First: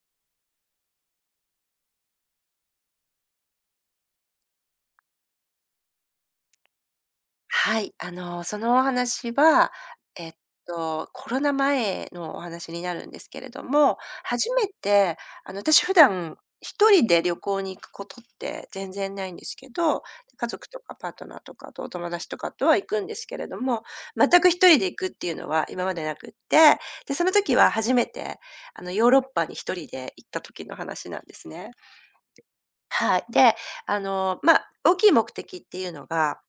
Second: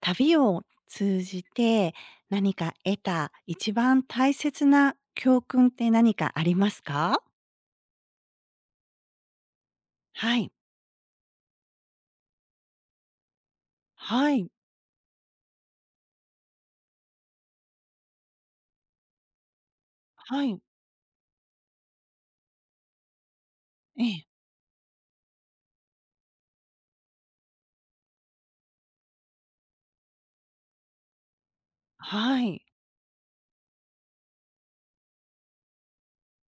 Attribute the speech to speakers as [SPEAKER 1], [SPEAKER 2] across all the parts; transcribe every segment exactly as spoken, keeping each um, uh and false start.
[SPEAKER 1] 旅を通じて何か得た一番大切な教訓って何かありますか？
[SPEAKER 2] はい、あの、そのお話は、えっ
[SPEAKER 1] はい。
[SPEAKER 2] と、コロナ前のお話になるんですけれども、
[SPEAKER 1] はい。
[SPEAKER 2] 初めて、あの、私普段一人で旅行に行くことって全然ないんですけど、
[SPEAKER 1] は
[SPEAKER 2] 家
[SPEAKER 1] い。
[SPEAKER 2] 族とかパートナーとか、とお友達とかとは行くんですけれども、
[SPEAKER 1] ええ。
[SPEAKER 2] 全く一人で行くっていうのは今までなくって、で、その時は初めて、あの、ヨーロッパに一人で行った時の話なんですね。
[SPEAKER 1] はい。
[SPEAKER 2] はい。で、あの、まあ、大きい目的っていうのが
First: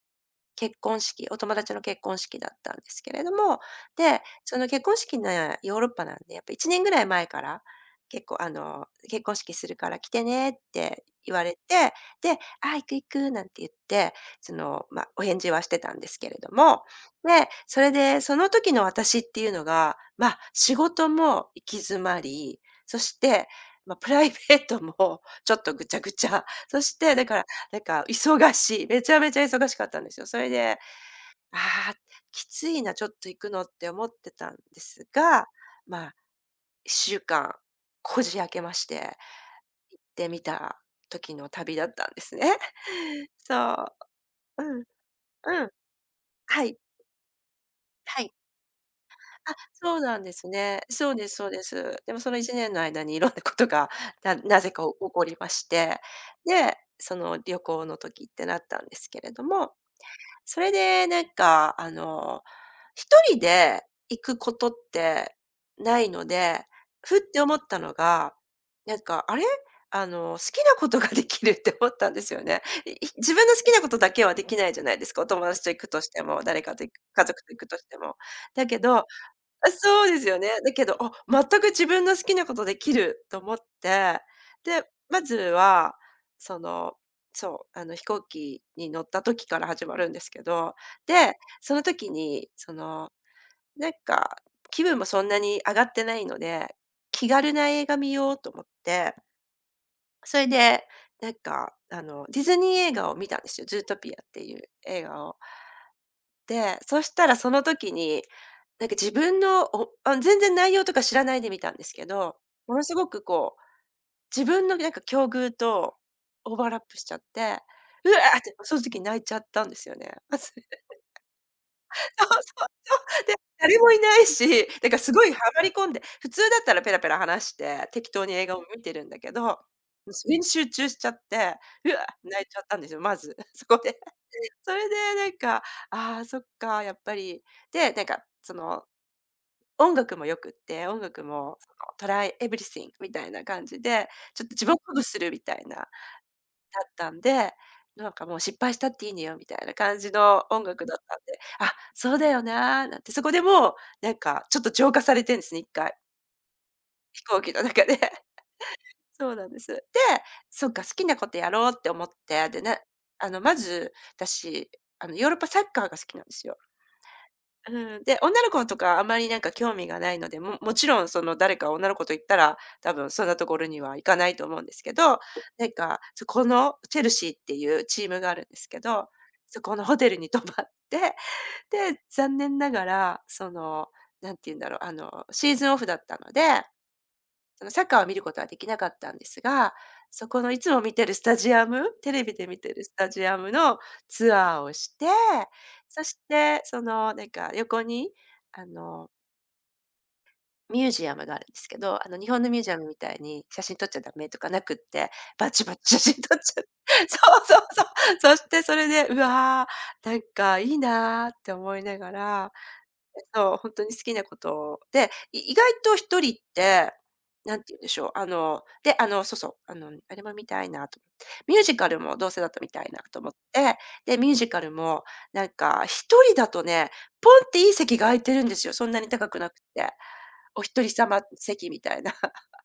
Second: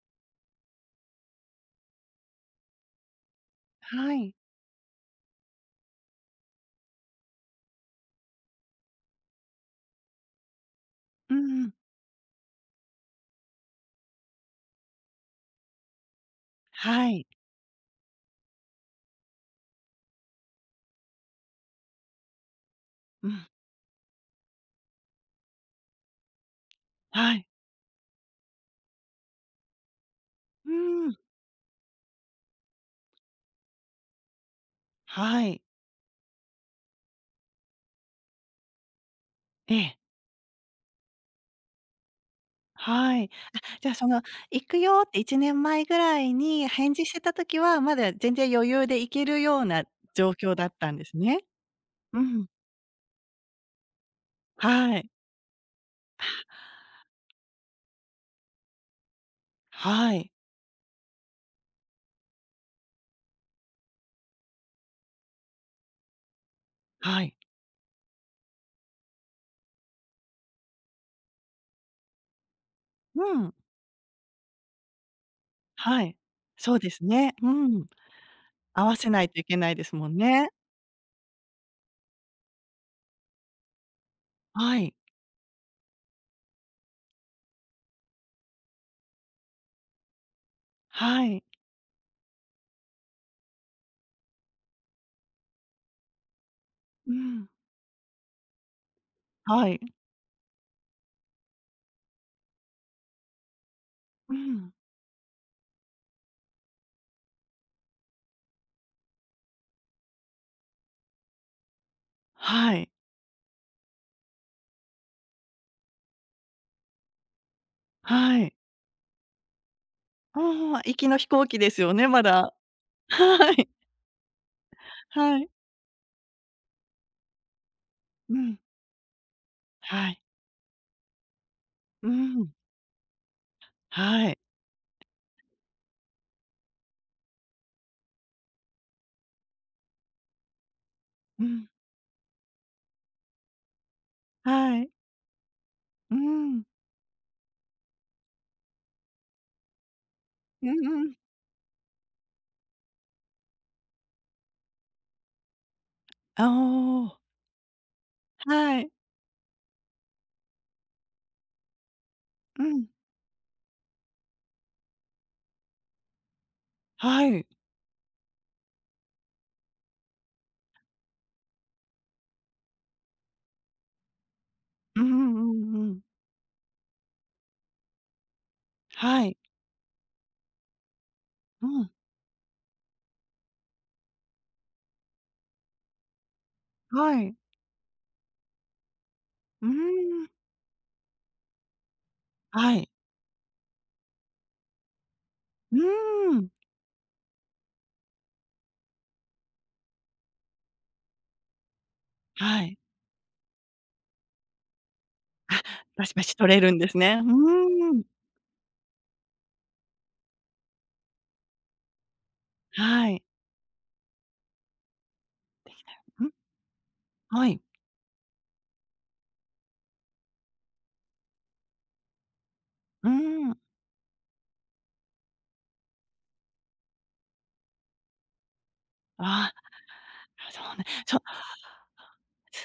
[SPEAKER 2] 結婚式、お友達の結婚式だったんですけれども、
[SPEAKER 1] は
[SPEAKER 2] で、
[SPEAKER 1] い。
[SPEAKER 2] その結婚式ね、ヨーロッパなんで、やっぱいちねんぐらい前から、結構あの、「結婚式するから来てね」って
[SPEAKER 1] う
[SPEAKER 2] 言われ
[SPEAKER 1] んうん。
[SPEAKER 2] て、で、「あ、行く行く」なんて言って、その、ま、お返事はしてたんですけれども、
[SPEAKER 1] はい。
[SPEAKER 2] で、それで、その時の私っていうのが、ま、仕事も行き詰まり、そし
[SPEAKER 1] うん。
[SPEAKER 2] て、ま、プライベートもちょっとぐちゃぐちゃ、そしてだ
[SPEAKER 1] は
[SPEAKER 2] から
[SPEAKER 1] い。
[SPEAKER 2] なんか忙しい、めちゃめちゃ忙しかったんですよ。それ
[SPEAKER 1] う
[SPEAKER 2] で、
[SPEAKER 1] ーん。
[SPEAKER 2] ああ、きついな、ちょっと行くのって思ってたんです
[SPEAKER 1] は
[SPEAKER 2] が、
[SPEAKER 1] い。
[SPEAKER 2] まあ、いっしゅうかんこじ開けまして、
[SPEAKER 1] ええ。
[SPEAKER 2] 行ってみた時の旅だったんですね。
[SPEAKER 1] はい。
[SPEAKER 2] そ
[SPEAKER 1] あ、じゃあ、その
[SPEAKER 2] う。う
[SPEAKER 1] 「行く
[SPEAKER 2] ん、
[SPEAKER 1] よ」って1年
[SPEAKER 2] うん。
[SPEAKER 1] 前ぐらい
[SPEAKER 2] は
[SPEAKER 1] に
[SPEAKER 2] い、
[SPEAKER 1] 返事してた時は、まだ
[SPEAKER 2] は
[SPEAKER 1] 全
[SPEAKER 2] い。
[SPEAKER 1] 然余裕で行ける
[SPEAKER 2] あ、
[SPEAKER 1] ような
[SPEAKER 2] そうなん
[SPEAKER 1] 状
[SPEAKER 2] です
[SPEAKER 1] 況だっ
[SPEAKER 2] ね。
[SPEAKER 1] たんで
[SPEAKER 2] そう
[SPEAKER 1] す
[SPEAKER 2] です
[SPEAKER 1] ね。
[SPEAKER 2] そうです。でも
[SPEAKER 1] う
[SPEAKER 2] その
[SPEAKER 1] ん。
[SPEAKER 2] いちねんの間にいろんなことが、ななぜか起
[SPEAKER 1] はい。
[SPEAKER 2] こりまして、で、その旅行の時ってなったんですけれども、
[SPEAKER 1] はい。
[SPEAKER 2] それでなんか、あの、一人で行くことってないので、ふ
[SPEAKER 1] は
[SPEAKER 2] っ
[SPEAKER 1] い。
[SPEAKER 2] て思ったのが、なんか、あれ、あの、好きなことができるって思ったんですよね。いい
[SPEAKER 1] う
[SPEAKER 2] 自分
[SPEAKER 1] ん。
[SPEAKER 2] の好きなことだけはできないじゃないですか、お友達と行くと
[SPEAKER 1] は
[SPEAKER 2] し
[SPEAKER 1] い。
[SPEAKER 2] ても、誰
[SPEAKER 1] そ
[SPEAKER 2] か
[SPEAKER 1] う
[SPEAKER 2] と
[SPEAKER 1] で
[SPEAKER 2] 行く
[SPEAKER 1] す
[SPEAKER 2] 家
[SPEAKER 1] ね。
[SPEAKER 2] 族
[SPEAKER 1] う
[SPEAKER 2] と行くと
[SPEAKER 1] ん。
[SPEAKER 2] しても。だけ
[SPEAKER 1] 合わ
[SPEAKER 2] ど、
[SPEAKER 1] せないといけな
[SPEAKER 2] あ、
[SPEAKER 1] いです
[SPEAKER 2] そ
[SPEAKER 1] も
[SPEAKER 2] う
[SPEAKER 1] ん
[SPEAKER 2] ですよね。
[SPEAKER 1] ね。
[SPEAKER 2] だけど、あ、全く自分の好きなことできると思って、
[SPEAKER 1] は
[SPEAKER 2] で、
[SPEAKER 1] い。
[SPEAKER 2] まずは、その、そう、あの、飛行機に乗った時から始まるんですけど、
[SPEAKER 1] は
[SPEAKER 2] で、
[SPEAKER 1] い。
[SPEAKER 2] その時に、その、なんか、気分もそんなに上がってないので、
[SPEAKER 1] う
[SPEAKER 2] 気
[SPEAKER 1] ん。
[SPEAKER 2] 軽な映画見ようと思って、
[SPEAKER 1] はい。
[SPEAKER 2] それで、なんか、あの、ディズニー映画を見たんですよ。ズートピアっ
[SPEAKER 1] う
[SPEAKER 2] ていう
[SPEAKER 1] ん。
[SPEAKER 2] 映画を。で、そしたらその時に、なんか自分のおあ、全然内容とか知らないで見たんですけど、
[SPEAKER 1] は
[SPEAKER 2] もの
[SPEAKER 1] い。
[SPEAKER 2] すごくこう、自分のなんか境遇とオーバーラップしちゃって、うわ
[SPEAKER 1] は
[SPEAKER 2] ーっ
[SPEAKER 1] い。
[SPEAKER 2] てその時泣いちゃったんですよね。
[SPEAKER 1] ああ、行きの飛行機ですよ ね、ま
[SPEAKER 2] そうそ
[SPEAKER 1] だ。
[SPEAKER 2] う そう。で、
[SPEAKER 1] はい。
[SPEAKER 2] 誰もいないし、だからすごいは
[SPEAKER 1] はい。
[SPEAKER 2] まり込んで、普通だったらペラペラ話して適当に
[SPEAKER 1] う
[SPEAKER 2] 映
[SPEAKER 1] ん。
[SPEAKER 2] 画を見てるんだけど、も
[SPEAKER 1] は
[SPEAKER 2] う
[SPEAKER 1] い。
[SPEAKER 2] それに集中しちゃって、うわ、
[SPEAKER 1] う
[SPEAKER 2] 泣い
[SPEAKER 1] ん。
[SPEAKER 2] ちゃったんですよ、まず、そこで。
[SPEAKER 1] はい。
[SPEAKER 2] それでなんか、ああ、そっか、やっぱり。で、なんかその音楽も良くって、音楽
[SPEAKER 1] う
[SPEAKER 2] も
[SPEAKER 1] ん。
[SPEAKER 2] そのトライエブリシングみたいな感じで、ちょっと自分
[SPEAKER 1] は
[SPEAKER 2] を
[SPEAKER 1] い。
[SPEAKER 2] 鼓舞するみたいなだ
[SPEAKER 1] うん。
[SPEAKER 2] ったんで、なんかもう失敗したっていいのよみたいな感じの音
[SPEAKER 1] う
[SPEAKER 2] 楽
[SPEAKER 1] ん
[SPEAKER 2] だっ
[SPEAKER 1] うん。
[SPEAKER 2] たんで、あ、そうだよな、なんて、そこでもう、なんかちょっと浄化されてんですね、いっかい、
[SPEAKER 1] あ、おお。
[SPEAKER 2] 飛行機の中で。
[SPEAKER 1] はい。
[SPEAKER 2] そうなんです。で、そっか、好きなことやろうって思って、で
[SPEAKER 1] う
[SPEAKER 2] ね、
[SPEAKER 1] ん。
[SPEAKER 2] あのまず、私、あのヨーロッパサッカーが好きなんですよ。
[SPEAKER 1] はい。
[SPEAKER 2] うん、で、女の子とかあまりなんか興味がないので、ももちろんその誰か女の子と行ったら、多分そんなところには行かないと思うんですけ
[SPEAKER 1] うんう
[SPEAKER 2] ど、
[SPEAKER 1] ん
[SPEAKER 2] なん
[SPEAKER 1] うんう
[SPEAKER 2] か、
[SPEAKER 1] ん。
[SPEAKER 2] そこのチェルシーっていうチームがあるんですけど、
[SPEAKER 1] はい。
[SPEAKER 2] そこのホテルに泊まって、
[SPEAKER 1] うん。
[SPEAKER 2] で、残念ながら、その、何て言うんだろう、あの、シーズンオフだったので
[SPEAKER 1] はい。
[SPEAKER 2] そのサッカーは見ることはできなかったんです
[SPEAKER 1] うー
[SPEAKER 2] が、そ
[SPEAKER 1] ん。
[SPEAKER 2] このいつも見てるスタジアム、テレビで見て
[SPEAKER 1] は
[SPEAKER 2] る
[SPEAKER 1] い。
[SPEAKER 2] スタジアムのツアーをして、
[SPEAKER 1] う
[SPEAKER 2] そし
[SPEAKER 1] ーん。
[SPEAKER 2] てそのなんか横にあのミュージアムがあるんですけど、あの日本のミュ
[SPEAKER 1] は
[SPEAKER 2] ージ
[SPEAKER 1] い。
[SPEAKER 2] アムみたいに写真撮っちゃダメとかなくって、バチバチ
[SPEAKER 1] バシ
[SPEAKER 2] 写真
[SPEAKER 1] バシ
[SPEAKER 2] 撮っ
[SPEAKER 1] 取れ
[SPEAKER 2] ちゃう。
[SPEAKER 1] るんです ね。
[SPEAKER 2] そうそうそ
[SPEAKER 1] うーん。
[SPEAKER 2] う。そしてそれで、うわー、なんかいいなーって思いながら
[SPEAKER 1] はい。
[SPEAKER 2] そう、本当に好きなことで、い意外と一
[SPEAKER 1] うん、
[SPEAKER 2] 人って、
[SPEAKER 1] は
[SPEAKER 2] な
[SPEAKER 1] い。
[SPEAKER 2] んて言うんでしょう、あの、で、あの、そうそう、あの、あれも見たいなと思ってミュージカルもどうせだと見たいな
[SPEAKER 1] うー
[SPEAKER 2] と思っ
[SPEAKER 1] ん。
[SPEAKER 2] て、で、ミュージカルもなんか一人だとね、ポンっていい席が空いてるんですよ、そんなに高くな
[SPEAKER 1] あ
[SPEAKER 2] くて。
[SPEAKER 1] あ、そ
[SPEAKER 2] お
[SPEAKER 1] う
[SPEAKER 2] 一
[SPEAKER 1] ね。
[SPEAKER 2] 人
[SPEAKER 1] そ
[SPEAKER 2] 様席みたいな。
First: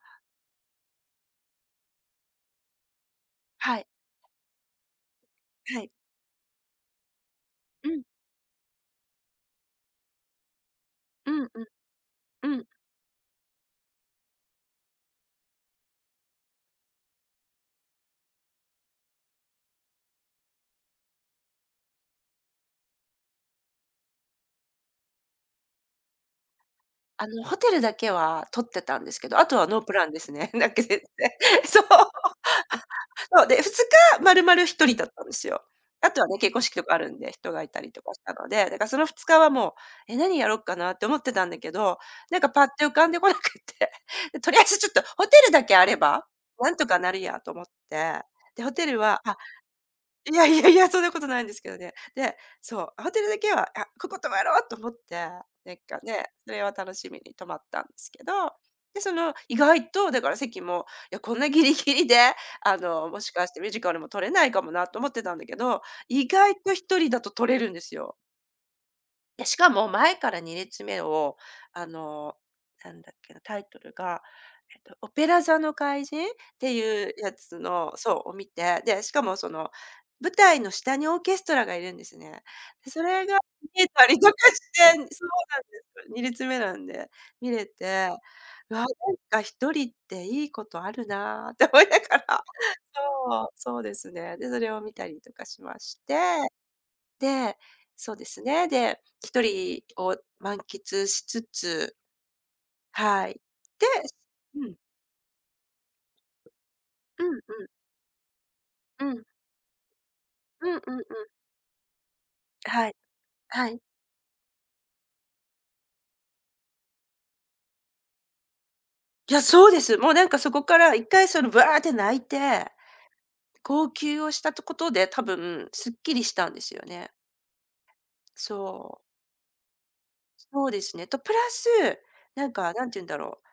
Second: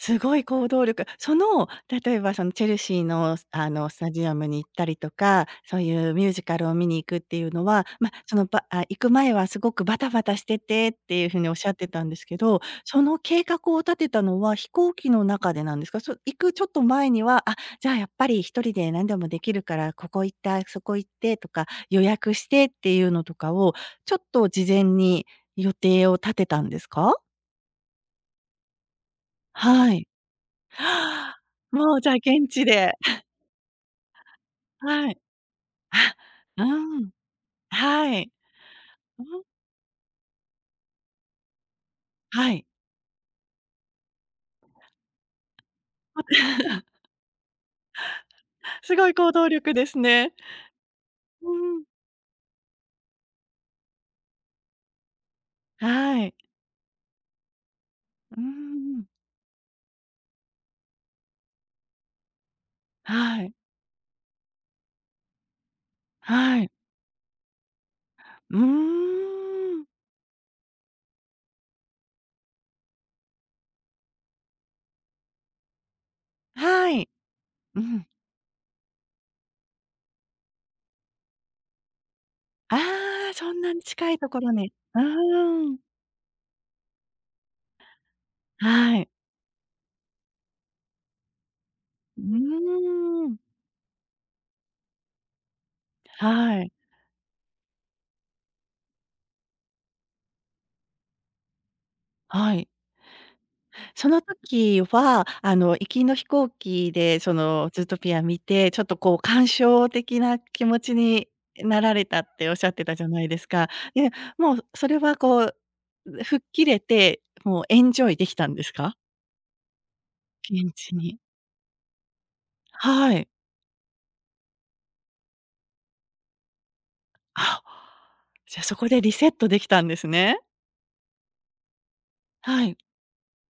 [SPEAKER 1] すごい行動力。その、例えばそのチェルシーの、あ
[SPEAKER 2] はい、
[SPEAKER 1] の、スタジアムに行ったりとか、そ
[SPEAKER 2] は
[SPEAKER 1] う
[SPEAKER 2] い。
[SPEAKER 1] いうミュージカルを見に行くっていうのは、
[SPEAKER 2] うん、
[SPEAKER 1] ま、その、ばあ、行く前はすごくバタバタしててっていう
[SPEAKER 2] う
[SPEAKER 1] 風
[SPEAKER 2] ん
[SPEAKER 1] におっ
[SPEAKER 2] う
[SPEAKER 1] し
[SPEAKER 2] ん、
[SPEAKER 1] ゃってたんですけ
[SPEAKER 2] う
[SPEAKER 1] ど、
[SPEAKER 2] ん。
[SPEAKER 1] その計画を立てたのは飛行機の中でなんですか？そ行くちょっと前には、あ、じゃあやっぱり一人で何でもできるから、ここ行った、そこ行ってとか、予約してっていうのとかを、ちょっと事前に予定を立てたんですか？
[SPEAKER 2] あの、ホテルだけは取ってたんですけど、あとはノー
[SPEAKER 1] は
[SPEAKER 2] プラ
[SPEAKER 1] い。
[SPEAKER 2] ンですね。だ けで、
[SPEAKER 1] はあ
[SPEAKER 2] そう。
[SPEAKER 1] もう、じゃあ、現地で
[SPEAKER 2] そう、で、ふつか丸々1 人だっ
[SPEAKER 1] はい。
[SPEAKER 2] たんですよ。あ
[SPEAKER 1] あ、
[SPEAKER 2] とはね、結婚式とかあ
[SPEAKER 1] うん、
[SPEAKER 2] るんで、人がいたりとか
[SPEAKER 1] は
[SPEAKER 2] し
[SPEAKER 1] い。
[SPEAKER 2] たので、だからその
[SPEAKER 1] う
[SPEAKER 2] ふつか
[SPEAKER 1] ん、
[SPEAKER 2] はもう、え、何やろっかなって思ってたんだけど、なんか
[SPEAKER 1] は
[SPEAKER 2] パ
[SPEAKER 1] い。
[SPEAKER 2] ッて浮かんでこなくて、で、とりあえずちょっとホテルだけあれば、なんとかなるやと思って、で、ホテ
[SPEAKER 1] す
[SPEAKER 2] ル
[SPEAKER 1] ごい
[SPEAKER 2] は、
[SPEAKER 1] 行
[SPEAKER 2] あ
[SPEAKER 1] 動力ですね。
[SPEAKER 2] いやいやいや、そんなことないん
[SPEAKER 1] う
[SPEAKER 2] ですけど
[SPEAKER 1] ん、
[SPEAKER 2] ね。で、そう、ホテルだけは、あ、ここ泊まろうと思って、なんか
[SPEAKER 1] は
[SPEAKER 2] ね、
[SPEAKER 1] い。
[SPEAKER 2] それは楽しみに泊まったんですけ
[SPEAKER 1] うん
[SPEAKER 2] ど、
[SPEAKER 1] う
[SPEAKER 2] で、そ
[SPEAKER 1] ん。
[SPEAKER 2] の、意外とだから席も、いや、こんなギリギリで、あの、もし
[SPEAKER 1] は
[SPEAKER 2] か
[SPEAKER 1] い、
[SPEAKER 2] してミュージカルも取れないかもなと思ってたんだけど、意外
[SPEAKER 1] はい。
[SPEAKER 2] と一人だと取れるんですよ。
[SPEAKER 1] うー
[SPEAKER 2] で、しか
[SPEAKER 1] ん、
[SPEAKER 2] も前からに列目を、あの、なんだっけな、タイトルが、えっと、オペラ座の怪人って
[SPEAKER 1] は
[SPEAKER 2] い
[SPEAKER 1] い。
[SPEAKER 2] うやつ
[SPEAKER 1] う
[SPEAKER 2] の
[SPEAKER 1] ん。
[SPEAKER 2] そう、を見て、で、しかもその、舞台の下にオーケストラがいるんですね。
[SPEAKER 1] あ
[SPEAKER 2] で、それ
[SPEAKER 1] あ、
[SPEAKER 2] が
[SPEAKER 1] そんなに
[SPEAKER 2] 見えた
[SPEAKER 1] 近い
[SPEAKER 2] りと
[SPEAKER 1] と
[SPEAKER 2] か
[SPEAKER 1] ころ
[SPEAKER 2] し
[SPEAKER 1] に。
[SPEAKER 2] てそ
[SPEAKER 1] う
[SPEAKER 2] うなんで
[SPEAKER 1] ーん、
[SPEAKER 2] す。に列目なんで、見れて、うわ、なん
[SPEAKER 1] はい。
[SPEAKER 2] かひとりっていいことあるなって思いなが
[SPEAKER 1] う
[SPEAKER 2] ら
[SPEAKER 1] ーん、
[SPEAKER 2] そう、そうですね。で、それを見たりとかしまして、
[SPEAKER 1] はい、
[SPEAKER 2] で、そうですね。で、一人を満喫しつつ、
[SPEAKER 1] はい。
[SPEAKER 2] はい。で、
[SPEAKER 1] その
[SPEAKER 2] うん。
[SPEAKER 1] 時は、あの、行きの飛行機で、
[SPEAKER 2] う
[SPEAKER 1] そ
[SPEAKER 2] んう
[SPEAKER 1] の、
[SPEAKER 2] ん。
[SPEAKER 1] ズートピア見て、ちょっと
[SPEAKER 2] う
[SPEAKER 1] こう
[SPEAKER 2] ん。
[SPEAKER 1] 感傷的な気
[SPEAKER 2] うん
[SPEAKER 1] 持ち
[SPEAKER 2] うんう
[SPEAKER 1] に
[SPEAKER 2] ん。
[SPEAKER 1] なられたっておっしゃって
[SPEAKER 2] は
[SPEAKER 1] た
[SPEAKER 2] い。
[SPEAKER 1] じゃないです
[SPEAKER 2] は
[SPEAKER 1] か。
[SPEAKER 2] い。
[SPEAKER 1] で、もうそれはこう、吹っ切れて、もうエンジョイできたんですか？
[SPEAKER 2] いや、そうです。もうなんかそこ
[SPEAKER 1] 現
[SPEAKER 2] から
[SPEAKER 1] 地
[SPEAKER 2] 一
[SPEAKER 1] に。
[SPEAKER 2] 回そのブワーって泣いて、
[SPEAKER 1] はい。
[SPEAKER 2] 号泣をしたとことで、多分すっきりしたんですよね。
[SPEAKER 1] あ、じゃ、そこで
[SPEAKER 2] そう。
[SPEAKER 1] リセットできたんですね。
[SPEAKER 2] そうですね。と、プラス、なん
[SPEAKER 1] は
[SPEAKER 2] か
[SPEAKER 1] い、
[SPEAKER 2] なんて言うんだろう、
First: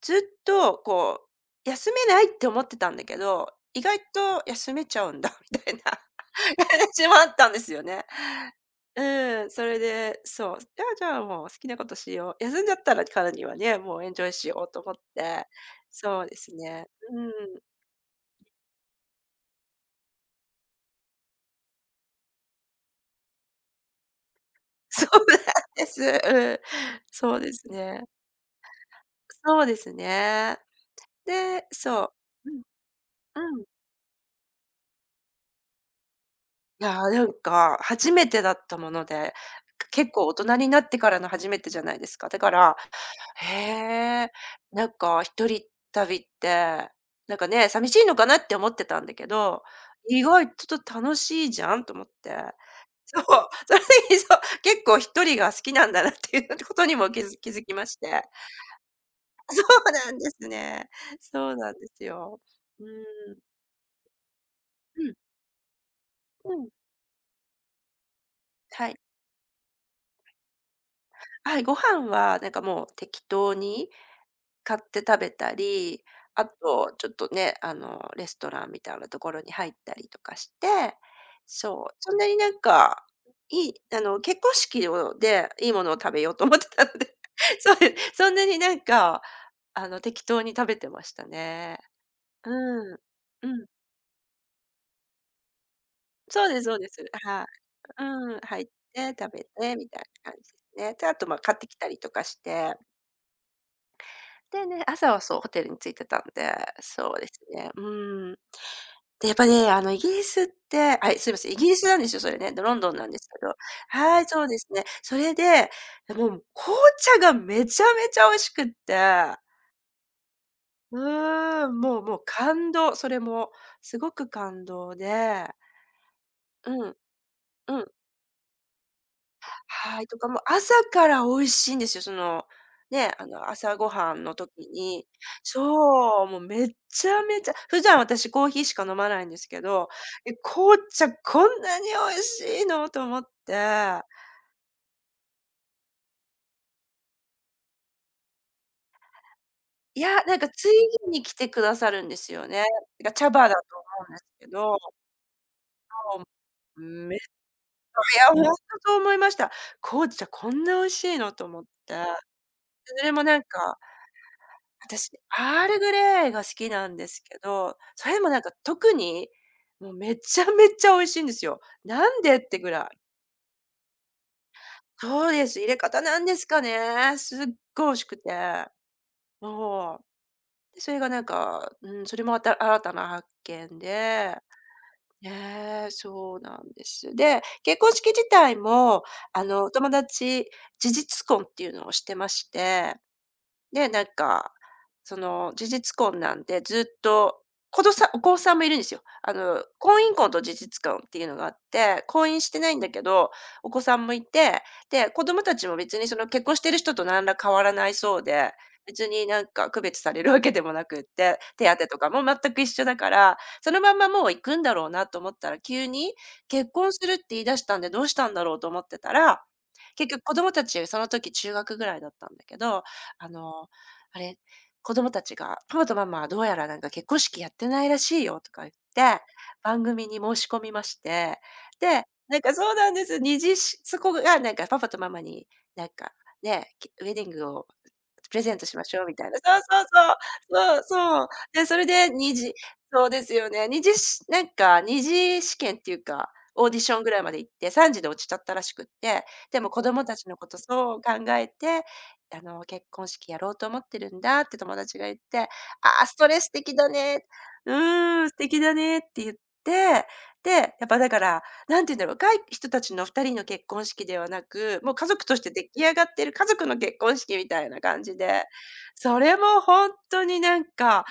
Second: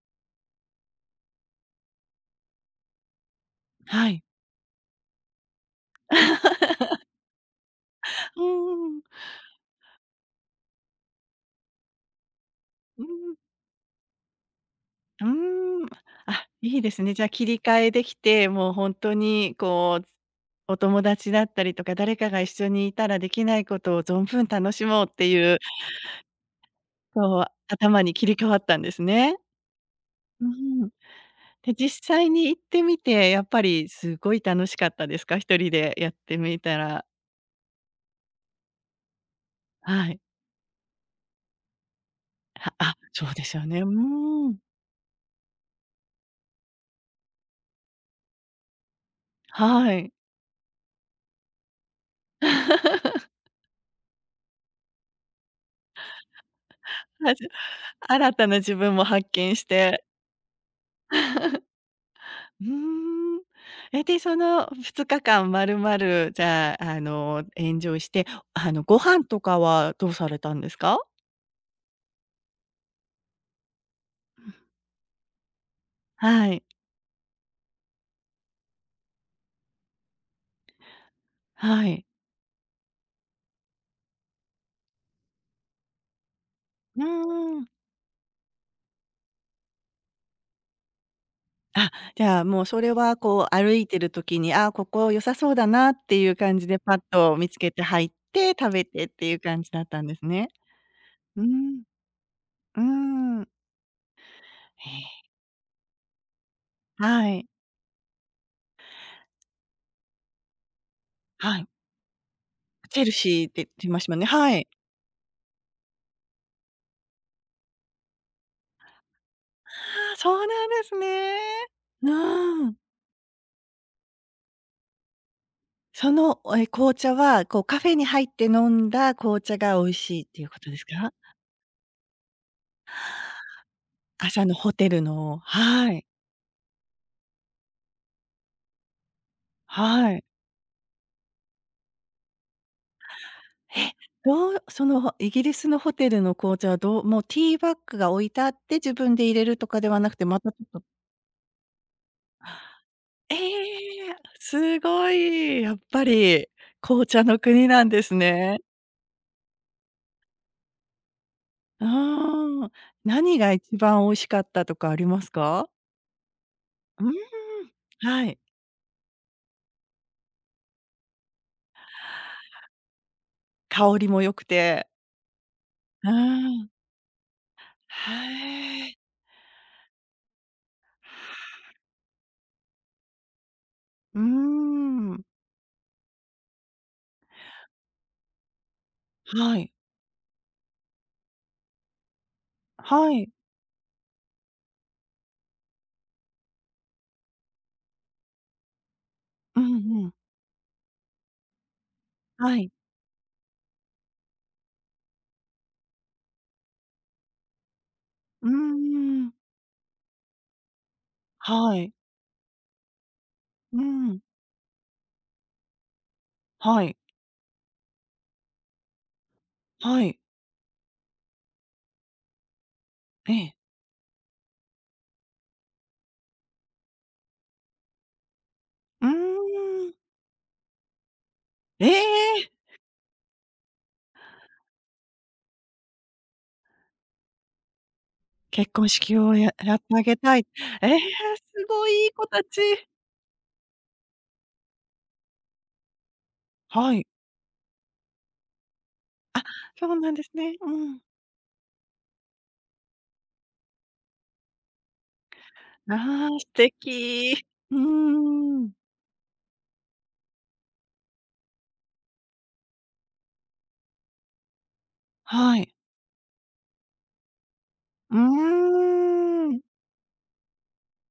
[SPEAKER 2] ずっとこう、休めないって思ってたんだけど、意外
[SPEAKER 1] はい。
[SPEAKER 2] と休めちゃうんだみたいな。話もあったんですよね。
[SPEAKER 1] うんうんうん。
[SPEAKER 2] うん、それで、そう、じゃあじゃあもう好きなことしよう。休んじゃったらからにはね、もうエンジョイしようと思っ
[SPEAKER 1] ー
[SPEAKER 2] て。
[SPEAKER 1] ん、うーん。
[SPEAKER 2] そうで
[SPEAKER 1] あ、
[SPEAKER 2] す
[SPEAKER 1] いい
[SPEAKER 2] ね。
[SPEAKER 1] ですね。
[SPEAKER 2] う
[SPEAKER 1] じゃ、
[SPEAKER 2] ん。
[SPEAKER 1] 切り 替えできて、もうほんとにこうお友達だったりとか、誰かが一緒にいたらできないことを存分楽しもう
[SPEAKER 2] そう
[SPEAKER 1] ってい
[SPEAKER 2] なん
[SPEAKER 1] う、
[SPEAKER 2] です。うん。そう
[SPEAKER 1] こう、
[SPEAKER 2] です
[SPEAKER 1] 頭
[SPEAKER 2] ね。
[SPEAKER 1] に切り替わったんですね。
[SPEAKER 2] そうです
[SPEAKER 1] う
[SPEAKER 2] ね。
[SPEAKER 1] ん。
[SPEAKER 2] で、
[SPEAKER 1] で、実
[SPEAKER 2] そう。
[SPEAKER 1] 際に
[SPEAKER 2] う
[SPEAKER 1] 行ってみて、やっ
[SPEAKER 2] ん、
[SPEAKER 1] ぱ
[SPEAKER 2] うん。
[SPEAKER 1] りすごい楽しかったですか一人でやってみた
[SPEAKER 2] いや
[SPEAKER 1] ら。
[SPEAKER 2] ー、なんか初めてだったもので、
[SPEAKER 1] は
[SPEAKER 2] 結
[SPEAKER 1] い。
[SPEAKER 2] 構大人になってからの初めてじゃないですか。だか
[SPEAKER 1] は
[SPEAKER 2] ら
[SPEAKER 1] あ、そうで
[SPEAKER 2] へ
[SPEAKER 1] すよね。う
[SPEAKER 2] え。
[SPEAKER 1] ーん。
[SPEAKER 2] なんか一人旅って、なんかね、寂しいのかなって思ってたんだけど、
[SPEAKER 1] はい。
[SPEAKER 2] 意外とちょっと楽しいじゃんと思って。そう、その時にそう、結構一人が好きなんだなっていうことにも気
[SPEAKER 1] あ
[SPEAKER 2] づ
[SPEAKER 1] じ
[SPEAKER 2] 気 づきまして。
[SPEAKER 1] 新たな自分も発見
[SPEAKER 2] そ
[SPEAKER 1] し
[SPEAKER 2] う
[SPEAKER 1] て。
[SPEAKER 2] なんですね。そうなんですよ。
[SPEAKER 1] うー
[SPEAKER 2] うーん。
[SPEAKER 1] ん。え、で、その2
[SPEAKER 2] う
[SPEAKER 1] 日間まるまる、じ
[SPEAKER 2] ん、うん。
[SPEAKER 1] ゃあ、あの、エンジョイして、あの、
[SPEAKER 2] は
[SPEAKER 1] ご
[SPEAKER 2] い。
[SPEAKER 1] 飯とかはどうされたんですか？
[SPEAKER 2] はい、ご飯はなんかもう適当に買って食べたり、あ
[SPEAKER 1] はい。
[SPEAKER 2] とちょっとね、あの、レストランみたいなところに入ったりとかして、
[SPEAKER 1] は
[SPEAKER 2] そう、
[SPEAKER 1] い。
[SPEAKER 2] そんなになんか、いいあの、結婚式をで、いいものを食べようと思ってたの
[SPEAKER 1] う
[SPEAKER 2] で、
[SPEAKER 1] ー ん。
[SPEAKER 2] そういう、そんなになんか、あの、適当に食べてましたね。
[SPEAKER 1] あ、じゃあ、もうそれ
[SPEAKER 2] うん。
[SPEAKER 1] は
[SPEAKER 2] う
[SPEAKER 1] こう
[SPEAKER 2] ん。
[SPEAKER 1] 歩いてる時に、あここ良さそうだなっていう
[SPEAKER 2] そうで
[SPEAKER 1] 感
[SPEAKER 2] す、
[SPEAKER 1] じ
[SPEAKER 2] そ
[SPEAKER 1] で
[SPEAKER 2] うで
[SPEAKER 1] パッ
[SPEAKER 2] す。
[SPEAKER 1] と
[SPEAKER 2] はい。
[SPEAKER 1] 見つけて入っ
[SPEAKER 2] うん、
[SPEAKER 1] て
[SPEAKER 2] 入っ
[SPEAKER 1] 食べてっ
[SPEAKER 2] て
[SPEAKER 1] て
[SPEAKER 2] 食
[SPEAKER 1] いう
[SPEAKER 2] べ
[SPEAKER 1] 感じ
[SPEAKER 2] て
[SPEAKER 1] だっ
[SPEAKER 2] みた
[SPEAKER 1] た
[SPEAKER 2] い
[SPEAKER 1] んです
[SPEAKER 2] な感
[SPEAKER 1] ね。
[SPEAKER 2] じですね。で、あと、まあ、
[SPEAKER 1] うー
[SPEAKER 2] 買ってき
[SPEAKER 1] ん、
[SPEAKER 2] たりとかして。
[SPEAKER 1] うーん。
[SPEAKER 2] でね、
[SPEAKER 1] へえ、
[SPEAKER 2] 朝はそう、ホテルに着いてたんで、そうで
[SPEAKER 1] は
[SPEAKER 2] す
[SPEAKER 1] い、
[SPEAKER 2] ね、うーん。で、やっぱね、あの、イギリスって、はい、すいません、イ
[SPEAKER 1] は
[SPEAKER 2] ギ
[SPEAKER 1] い。
[SPEAKER 2] リスなんですよ、それね。で、ロンドン
[SPEAKER 1] チェ
[SPEAKER 2] な
[SPEAKER 1] ル
[SPEAKER 2] んですけ
[SPEAKER 1] シーっ
[SPEAKER 2] ど。
[SPEAKER 1] て言ってましたもん
[SPEAKER 2] は
[SPEAKER 1] ね。
[SPEAKER 2] い、そう
[SPEAKER 1] は
[SPEAKER 2] で
[SPEAKER 1] い。
[SPEAKER 2] すね。それで、もう紅茶がめちゃめちゃ美味しくって。
[SPEAKER 1] ああ、そうなんです
[SPEAKER 2] う
[SPEAKER 1] ね。
[SPEAKER 2] ーん、もう
[SPEAKER 1] う
[SPEAKER 2] もう
[SPEAKER 1] ー
[SPEAKER 2] 感
[SPEAKER 1] ん。
[SPEAKER 2] 動、それもすごく感動で。
[SPEAKER 1] その、おえ、
[SPEAKER 2] う
[SPEAKER 1] 紅
[SPEAKER 2] ん、
[SPEAKER 1] 茶は、こうカ
[SPEAKER 2] う
[SPEAKER 1] フ
[SPEAKER 2] ん。
[SPEAKER 1] ェに入って飲んだ紅茶が美味
[SPEAKER 2] はい、と
[SPEAKER 1] しいっ
[SPEAKER 2] かも
[SPEAKER 1] て
[SPEAKER 2] う
[SPEAKER 1] いうこと
[SPEAKER 2] 朝
[SPEAKER 1] です
[SPEAKER 2] か
[SPEAKER 1] か？
[SPEAKER 2] ら美味しいんですよ。その、ね、あの、朝ごはんの
[SPEAKER 1] 朝の
[SPEAKER 2] 時
[SPEAKER 1] ホテル
[SPEAKER 2] に
[SPEAKER 1] のはい、
[SPEAKER 2] そう、もうめちゃめちゃ普段私コーヒーしか飲まないんですけど、
[SPEAKER 1] はい。
[SPEAKER 2] え、紅茶こんなに美味しいのと思っ
[SPEAKER 1] え、
[SPEAKER 2] て。
[SPEAKER 1] どうその、イギリスのホテルの紅茶はどうもうティーバッグが置いてあって、自分で入れるとかでは
[SPEAKER 2] い
[SPEAKER 1] なく
[SPEAKER 2] や、
[SPEAKER 1] て、
[SPEAKER 2] な
[SPEAKER 1] ま
[SPEAKER 2] んか
[SPEAKER 1] たち
[SPEAKER 2] つ
[SPEAKER 1] ょっと
[SPEAKER 2] いに来てくださるんですよね。が茶
[SPEAKER 1] え
[SPEAKER 2] 葉だと思う
[SPEAKER 1] え、
[SPEAKER 2] んですけど、
[SPEAKER 1] すごい、やっぱ
[SPEAKER 2] そ
[SPEAKER 1] り
[SPEAKER 2] う、
[SPEAKER 1] 紅
[SPEAKER 2] めい
[SPEAKER 1] 茶の国なんです
[SPEAKER 2] や、ほんと
[SPEAKER 1] ね。
[SPEAKER 2] そう思いました。紅茶こんな美味しいのと思っ
[SPEAKER 1] う
[SPEAKER 2] て。で、
[SPEAKER 1] ーん。
[SPEAKER 2] それも
[SPEAKER 1] 何
[SPEAKER 2] なん
[SPEAKER 1] が一
[SPEAKER 2] か
[SPEAKER 1] 番美味しかったとかあり
[SPEAKER 2] 私、
[SPEAKER 1] ます
[SPEAKER 2] アー
[SPEAKER 1] か？
[SPEAKER 2] ルグレイが好きなん
[SPEAKER 1] う
[SPEAKER 2] で
[SPEAKER 1] ーん、
[SPEAKER 2] すけど、それ
[SPEAKER 1] は
[SPEAKER 2] も
[SPEAKER 1] い。
[SPEAKER 2] なんか特に、もうめちゃめちゃ美味しいんですよ。なんでってぐらい。
[SPEAKER 1] 香りも良くて。
[SPEAKER 2] そうです、入れ方
[SPEAKER 1] うー
[SPEAKER 2] なんですか
[SPEAKER 1] ん、
[SPEAKER 2] ね。すっごい美味しくて。
[SPEAKER 1] へえ。
[SPEAKER 2] もう。で、それがなんか、うん、それもあた新たな発見
[SPEAKER 1] うー
[SPEAKER 2] で。
[SPEAKER 1] ん、
[SPEAKER 2] ねえ、そうなんです。で、結婚式自体も、あ
[SPEAKER 1] は
[SPEAKER 2] の、お
[SPEAKER 1] い、
[SPEAKER 2] 友達事実婚っていうのをしてまして、
[SPEAKER 1] はい。
[SPEAKER 2] で、なんか、その、事実婚なんで、ずっと、子どさお子さんもいるんですよ。あ
[SPEAKER 1] う
[SPEAKER 2] の、
[SPEAKER 1] ん
[SPEAKER 2] 婚
[SPEAKER 1] うん。
[SPEAKER 2] 姻婚と事実婚っていうのがあって、婚姻し
[SPEAKER 1] は
[SPEAKER 2] て
[SPEAKER 1] い。
[SPEAKER 2] ないんだけど、お子さんもいて、で、子供たちも別にその結婚してる人と何ら変わらないそう
[SPEAKER 1] うー
[SPEAKER 2] で、別に
[SPEAKER 1] ん、
[SPEAKER 2] なんか区別されるわけでもなくって、手
[SPEAKER 1] は
[SPEAKER 2] 当
[SPEAKER 1] い。
[SPEAKER 2] とかも全く一緒だから、そ
[SPEAKER 1] う
[SPEAKER 2] のまんま
[SPEAKER 1] ん。
[SPEAKER 2] もう行くんだろうなと思ったら、急に結
[SPEAKER 1] は
[SPEAKER 2] 婚
[SPEAKER 1] い。
[SPEAKER 2] するって言い出したんで、どうしたんだろうと思ってたら、
[SPEAKER 1] は
[SPEAKER 2] 結
[SPEAKER 1] い。
[SPEAKER 2] 局子供たち、その時中学ぐらいだったんだけど、あ
[SPEAKER 1] ええ。
[SPEAKER 2] の、あれ、子供たちが「パパとママはどうやらなんか結婚式やってないらしいよ」とか言っ
[SPEAKER 1] うー
[SPEAKER 2] て、番
[SPEAKER 1] ん。
[SPEAKER 2] 組に申し込みまして、
[SPEAKER 1] え
[SPEAKER 2] で、なん
[SPEAKER 1] え！
[SPEAKER 2] かそうなんです。二次し、そこがなんかパパとママになんかね、きウェディングをプレゼント
[SPEAKER 1] 結
[SPEAKER 2] しま
[SPEAKER 1] 婚
[SPEAKER 2] しょうみ
[SPEAKER 1] 式
[SPEAKER 2] たい
[SPEAKER 1] を
[SPEAKER 2] な。
[SPEAKER 1] や
[SPEAKER 2] そう
[SPEAKER 1] やってあ
[SPEAKER 2] そ
[SPEAKER 1] げ
[SPEAKER 2] う
[SPEAKER 1] たい。
[SPEAKER 2] そう。
[SPEAKER 1] ええ、
[SPEAKER 2] そうそう。
[SPEAKER 1] す
[SPEAKER 2] で、それ
[SPEAKER 1] ごいい
[SPEAKER 2] で
[SPEAKER 1] い子
[SPEAKER 2] に
[SPEAKER 1] た
[SPEAKER 2] 次
[SPEAKER 1] ち。
[SPEAKER 2] そうですよね。に次し、なんかに次試験っていうか、オーディシ
[SPEAKER 1] は
[SPEAKER 2] ョン
[SPEAKER 1] い。
[SPEAKER 2] ぐらいまで行って、さん次で落ちちゃったらしくって、でも子
[SPEAKER 1] そう
[SPEAKER 2] 供
[SPEAKER 1] なん
[SPEAKER 2] た
[SPEAKER 1] で
[SPEAKER 2] ち
[SPEAKER 1] す
[SPEAKER 2] のこ
[SPEAKER 1] ね。
[SPEAKER 2] と
[SPEAKER 1] う
[SPEAKER 2] そ
[SPEAKER 1] ん。
[SPEAKER 2] う考えて、あの「結婚式やろうと思ってるんだ」って友達が言って、「ああ、ス
[SPEAKER 1] あ
[SPEAKER 2] ト
[SPEAKER 1] あ、
[SPEAKER 2] レ
[SPEAKER 1] 素
[SPEAKER 2] ス的だね。
[SPEAKER 1] 敵。
[SPEAKER 2] う
[SPEAKER 1] うー
[SPEAKER 2] ーん、素敵
[SPEAKER 1] ん。
[SPEAKER 2] だね」って言って、で、やっぱだからなんて言うんだろう、若い人たちのふたりの結婚式ではなく、もう家族として
[SPEAKER 1] は
[SPEAKER 2] 出
[SPEAKER 1] い。
[SPEAKER 2] 来上がってる家族の結婚式みたいな感
[SPEAKER 1] う
[SPEAKER 2] じで、
[SPEAKER 1] ー
[SPEAKER 2] それ
[SPEAKER 1] ん。
[SPEAKER 2] もほんとになんか、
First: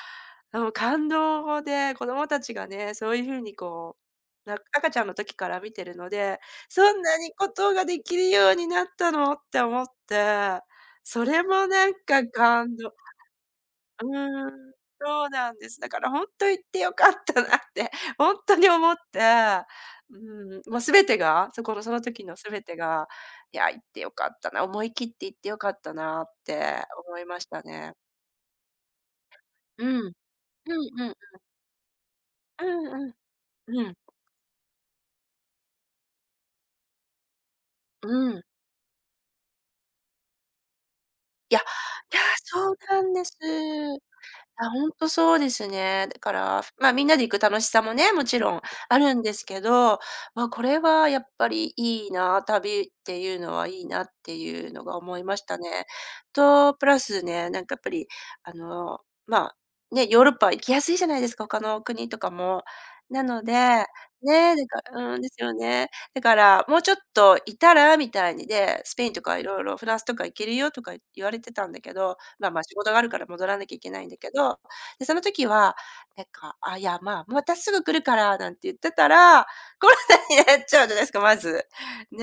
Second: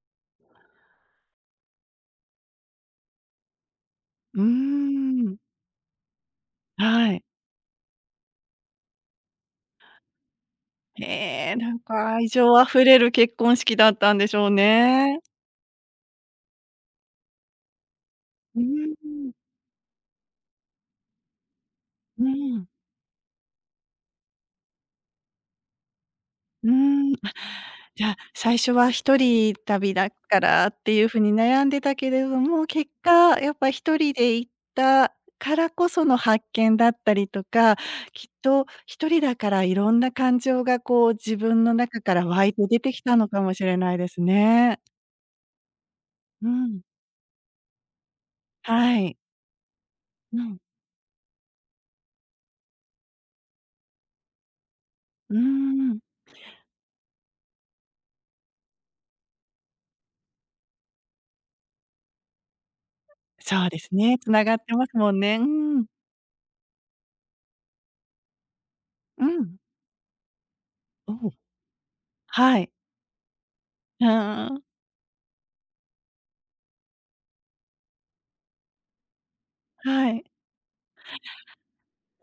[SPEAKER 2] あの、感動で、子供たちがね、そういう風にこ
[SPEAKER 1] うー
[SPEAKER 2] う、な赤ちゃんの時
[SPEAKER 1] ん。
[SPEAKER 2] から見てるので、そん
[SPEAKER 1] は
[SPEAKER 2] な
[SPEAKER 1] い。
[SPEAKER 2] にことができるようになったのって思って、
[SPEAKER 1] へ
[SPEAKER 2] それ
[SPEAKER 1] え、
[SPEAKER 2] も
[SPEAKER 1] なん
[SPEAKER 2] なん
[SPEAKER 1] か
[SPEAKER 2] か
[SPEAKER 1] 愛情あ
[SPEAKER 2] 感
[SPEAKER 1] ふ
[SPEAKER 2] 動。
[SPEAKER 1] れる結婚式だっ
[SPEAKER 2] う
[SPEAKER 1] たんでし
[SPEAKER 2] ー
[SPEAKER 1] ょう
[SPEAKER 2] ん、
[SPEAKER 1] ね。
[SPEAKER 2] そうなんです。だから本当行ってよかったなって、本当
[SPEAKER 1] う
[SPEAKER 2] に思
[SPEAKER 1] ー
[SPEAKER 2] っ
[SPEAKER 1] ん。
[SPEAKER 2] て、うん、もう全てが、そこのその時
[SPEAKER 1] う
[SPEAKER 2] の全
[SPEAKER 1] ん。
[SPEAKER 2] てが、いや、行ってよかったな、思い切って行ってよかったなっ
[SPEAKER 1] うー
[SPEAKER 2] て
[SPEAKER 1] ん。
[SPEAKER 2] 思いましたね。
[SPEAKER 1] じゃあ、最初は一人
[SPEAKER 2] う
[SPEAKER 1] 旅
[SPEAKER 2] ん。う
[SPEAKER 1] だからって
[SPEAKER 2] ん
[SPEAKER 1] いう
[SPEAKER 2] う
[SPEAKER 1] ふ
[SPEAKER 2] ん。
[SPEAKER 1] うに悩んでたけれど
[SPEAKER 2] う
[SPEAKER 1] も、結
[SPEAKER 2] んうん。
[SPEAKER 1] 果やっぱ
[SPEAKER 2] う
[SPEAKER 1] 一
[SPEAKER 2] ん。
[SPEAKER 1] 人で行ったからこその発見だったりとか、き
[SPEAKER 2] う
[SPEAKER 1] っ
[SPEAKER 2] ん。
[SPEAKER 1] と一人だからいろんな感情がこう自
[SPEAKER 2] いや、い
[SPEAKER 1] 分の中か
[SPEAKER 2] や、
[SPEAKER 1] ら湧いて
[SPEAKER 2] そう
[SPEAKER 1] 出てき
[SPEAKER 2] なん
[SPEAKER 1] た
[SPEAKER 2] で
[SPEAKER 1] の
[SPEAKER 2] す。
[SPEAKER 1] かもしれないです
[SPEAKER 2] あ、
[SPEAKER 1] ね。
[SPEAKER 2] ほんとそうですね。だか
[SPEAKER 1] う
[SPEAKER 2] ら、
[SPEAKER 1] ん。
[SPEAKER 2] まあ、みんなで行く楽しさもね、もちろん
[SPEAKER 1] は
[SPEAKER 2] ある
[SPEAKER 1] い。
[SPEAKER 2] んですけど、
[SPEAKER 1] う
[SPEAKER 2] わ、
[SPEAKER 1] ん。
[SPEAKER 2] これはやっぱりいいな、旅っていうのはいいなっていうのが思い
[SPEAKER 1] う
[SPEAKER 2] ま
[SPEAKER 1] ー
[SPEAKER 2] したね。
[SPEAKER 1] ん。
[SPEAKER 2] と、プラスね、なんかやっぱり、あの、まあ、ね、ヨーロッパ行きやすいじゃないですか、他の国とかも。なので、
[SPEAKER 1] そうですね、つながっ
[SPEAKER 2] ね、だ
[SPEAKER 1] て
[SPEAKER 2] か
[SPEAKER 1] ますもん
[SPEAKER 2] うん、で
[SPEAKER 1] ね。う
[SPEAKER 2] すよ
[SPEAKER 1] ん。
[SPEAKER 2] ね。だから、もうちょっといたらみたいに、で、スペインと
[SPEAKER 1] う
[SPEAKER 2] か色
[SPEAKER 1] ん。
[SPEAKER 2] 々フランスとか行けるよとか
[SPEAKER 1] お
[SPEAKER 2] 言わ
[SPEAKER 1] お。
[SPEAKER 2] れてたんだけど、まあ
[SPEAKER 1] は
[SPEAKER 2] まあ、
[SPEAKER 1] い。
[SPEAKER 2] 仕事があるから戻らなきゃいけな
[SPEAKER 1] う
[SPEAKER 2] いんだけど、
[SPEAKER 1] ん
[SPEAKER 2] で、その時は、なんか、あ、いや、まあ、またすぐ来るからなんて言ってたら、コロ
[SPEAKER 1] はい。
[SPEAKER 2] ナになっちゃうじゃないですか、まず。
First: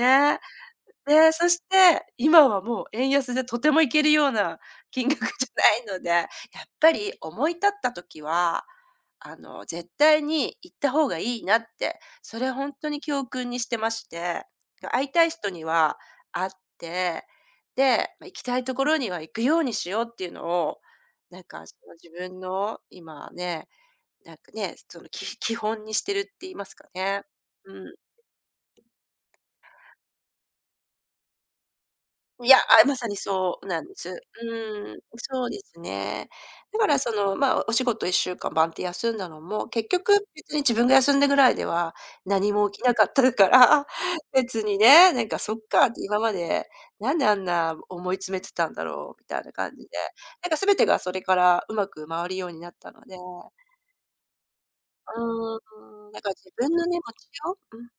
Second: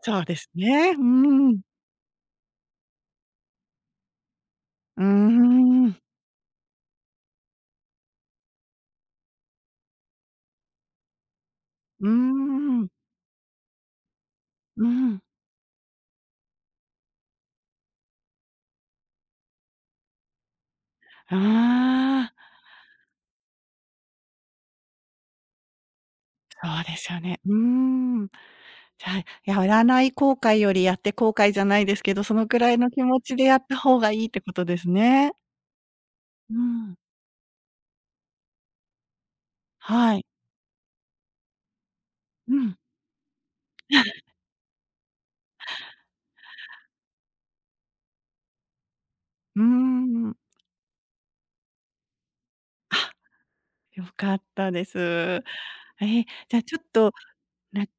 [SPEAKER 1] そうですね。う
[SPEAKER 2] で、そ
[SPEAKER 1] ん。
[SPEAKER 2] して、今はもう円安でとても行けるような
[SPEAKER 1] うー
[SPEAKER 2] 金額じゃな
[SPEAKER 1] ん。
[SPEAKER 2] いので、やっぱり思い立った時は、あの、絶対に行った方がいいなって、
[SPEAKER 1] うー
[SPEAKER 2] それほん
[SPEAKER 1] ん、
[SPEAKER 2] とに教訓にしてまして、
[SPEAKER 1] う
[SPEAKER 2] 会い
[SPEAKER 1] ん。
[SPEAKER 2] たい人には会って、で、ま、行きたいところには行くようにしようっていうのを、
[SPEAKER 1] あ
[SPEAKER 2] なんかその自
[SPEAKER 1] あ、
[SPEAKER 2] 分の今ね、なんかね、そのき基本にしてるって言います
[SPEAKER 1] そう
[SPEAKER 2] か
[SPEAKER 1] ですよ
[SPEAKER 2] ね。
[SPEAKER 1] ね。うー
[SPEAKER 2] うん。
[SPEAKER 1] ん。じゃあ、やらない後悔よりやって後悔じゃないですけど、その
[SPEAKER 2] いや、
[SPEAKER 1] くらい
[SPEAKER 2] あ、
[SPEAKER 1] の
[SPEAKER 2] ま
[SPEAKER 1] 気
[SPEAKER 2] さに
[SPEAKER 1] 持ちでや
[SPEAKER 2] そ
[SPEAKER 1] っ
[SPEAKER 2] う
[SPEAKER 1] た
[SPEAKER 2] なんで
[SPEAKER 1] 方
[SPEAKER 2] す。
[SPEAKER 1] がいいってことです
[SPEAKER 2] うん、
[SPEAKER 1] ね。
[SPEAKER 2] そうですね。
[SPEAKER 1] う
[SPEAKER 2] だか
[SPEAKER 1] ん。
[SPEAKER 2] らその、まあ、お仕事いっしゅうかんバンって休んだのも、結局
[SPEAKER 1] はい。
[SPEAKER 2] 別に自分が休んだぐらいでは何
[SPEAKER 1] う
[SPEAKER 2] も
[SPEAKER 1] ん。
[SPEAKER 2] 起きなかったから、別にね、なんかそっかって今まで、なんであんな思い詰めてたんだろうみたいな
[SPEAKER 1] うー
[SPEAKER 2] 感じで、
[SPEAKER 1] ん。
[SPEAKER 2] なんか全てがそれからうまく回るようになったの
[SPEAKER 1] あ、
[SPEAKER 2] で、
[SPEAKER 1] 良かったです。
[SPEAKER 2] う
[SPEAKER 1] え
[SPEAKER 2] ーん、だ
[SPEAKER 1] え、
[SPEAKER 2] から自
[SPEAKER 1] じゃ、
[SPEAKER 2] 分
[SPEAKER 1] ちょっ
[SPEAKER 2] のね、持
[SPEAKER 1] と、
[SPEAKER 2] ちようう
[SPEAKER 1] な
[SPEAKER 2] ん、う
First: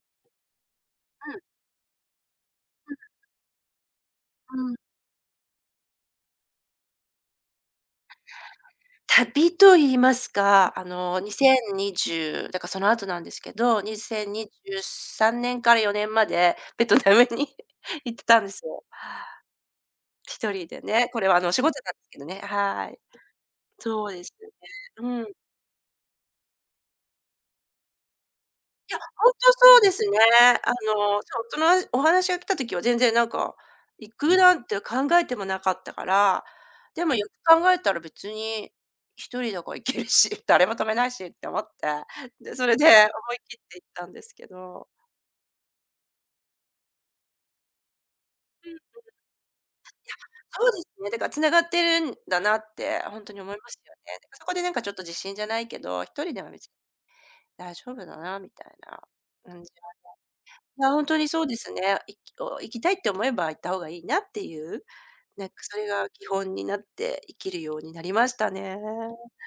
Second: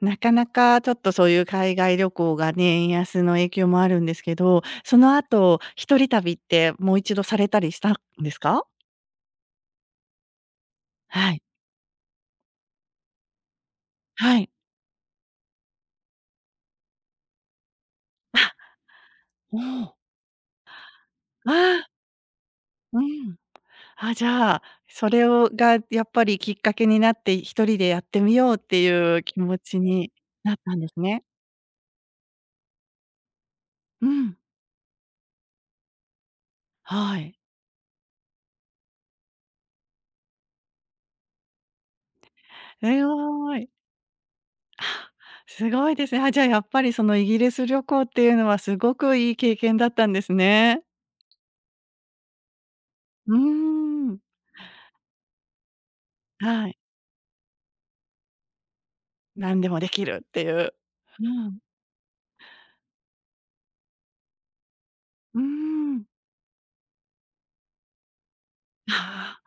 [SPEAKER 1] なかなかちょっとそう
[SPEAKER 2] ん、
[SPEAKER 1] いう海外旅行がね、円安の影響もあるんですけど、
[SPEAKER 2] うん。
[SPEAKER 1] その後、一人旅ってもう一度されたりしたんですか？
[SPEAKER 2] 旅と言いますか、あの、
[SPEAKER 1] はい。
[SPEAKER 2] にせんにじゅうだからその後なんですけど、
[SPEAKER 1] はい。
[SPEAKER 2] にせんにじゅうさんねんからよねんまで ベトナムに 行ってたんです
[SPEAKER 1] あ、
[SPEAKER 2] よ。
[SPEAKER 1] おお。
[SPEAKER 2] 一人でね、これはあ
[SPEAKER 1] あ
[SPEAKER 2] の、仕事
[SPEAKER 1] あ、
[SPEAKER 2] なんですけどね、はい。
[SPEAKER 1] うん。
[SPEAKER 2] そ
[SPEAKER 1] あ、
[SPEAKER 2] う
[SPEAKER 1] じ
[SPEAKER 2] ですね。
[SPEAKER 1] ゃあ、そ
[SPEAKER 2] う
[SPEAKER 1] れ
[SPEAKER 2] ん。
[SPEAKER 1] をがやっぱりきっかけになって、一人でやってみようって
[SPEAKER 2] いや、
[SPEAKER 1] いう
[SPEAKER 2] ほんと
[SPEAKER 1] 気持
[SPEAKER 2] そ
[SPEAKER 1] ち
[SPEAKER 2] うです
[SPEAKER 1] に
[SPEAKER 2] ね。
[SPEAKER 1] なっ
[SPEAKER 2] あ
[SPEAKER 1] たんです
[SPEAKER 2] の、
[SPEAKER 1] ね。
[SPEAKER 2] そう、そのお話が来た時は全然なんか、
[SPEAKER 1] う
[SPEAKER 2] 行く
[SPEAKER 1] ん、
[SPEAKER 2] なんて考えてもなかったから、でも
[SPEAKER 1] は
[SPEAKER 2] よく
[SPEAKER 1] い。
[SPEAKER 2] 考えたら別に一人だから行けるし、誰も止めないしって思って、で、それで
[SPEAKER 1] え、
[SPEAKER 2] 思い
[SPEAKER 1] ご
[SPEAKER 2] 切
[SPEAKER 1] い。
[SPEAKER 2] って行ったんですけ ど。
[SPEAKER 1] あ、すごいですね。あ、じゃあやっぱりそのイギリス旅行っていうのは
[SPEAKER 2] う
[SPEAKER 1] す
[SPEAKER 2] ん、
[SPEAKER 1] ごくいい経験だったんです
[SPEAKER 2] そうで
[SPEAKER 1] ね。
[SPEAKER 2] すね、だから繋がってるんだなってほんと
[SPEAKER 1] うー
[SPEAKER 2] に思いますよね。
[SPEAKER 1] ん、
[SPEAKER 2] だからそこでなんかちょっと自信じゃないけど、一人では別
[SPEAKER 1] は
[SPEAKER 2] に
[SPEAKER 1] い。
[SPEAKER 2] 大丈夫だなみたいな。う
[SPEAKER 1] 何
[SPEAKER 2] ん。
[SPEAKER 1] でもできるっていう。
[SPEAKER 2] いや、ほんと
[SPEAKER 1] う
[SPEAKER 2] にそうで
[SPEAKER 1] ん、
[SPEAKER 2] すね。いきお行きたいって思えば行った方がいいなっていう、
[SPEAKER 1] うー
[SPEAKER 2] なんかそれ
[SPEAKER 1] ん。
[SPEAKER 2] が基本になって生きるようになりましたね。
[SPEAKER 1] あ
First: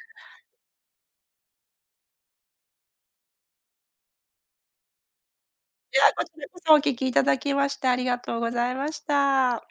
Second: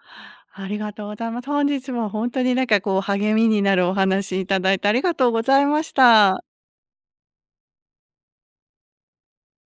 [SPEAKER 1] あ、ありがとうございます。本日はほんとになんかこう励みになるお話いただいてありがとうございまし
[SPEAKER 2] あ、こち
[SPEAKER 1] た。
[SPEAKER 2] らこそお聞きいただきましてありがとうございました。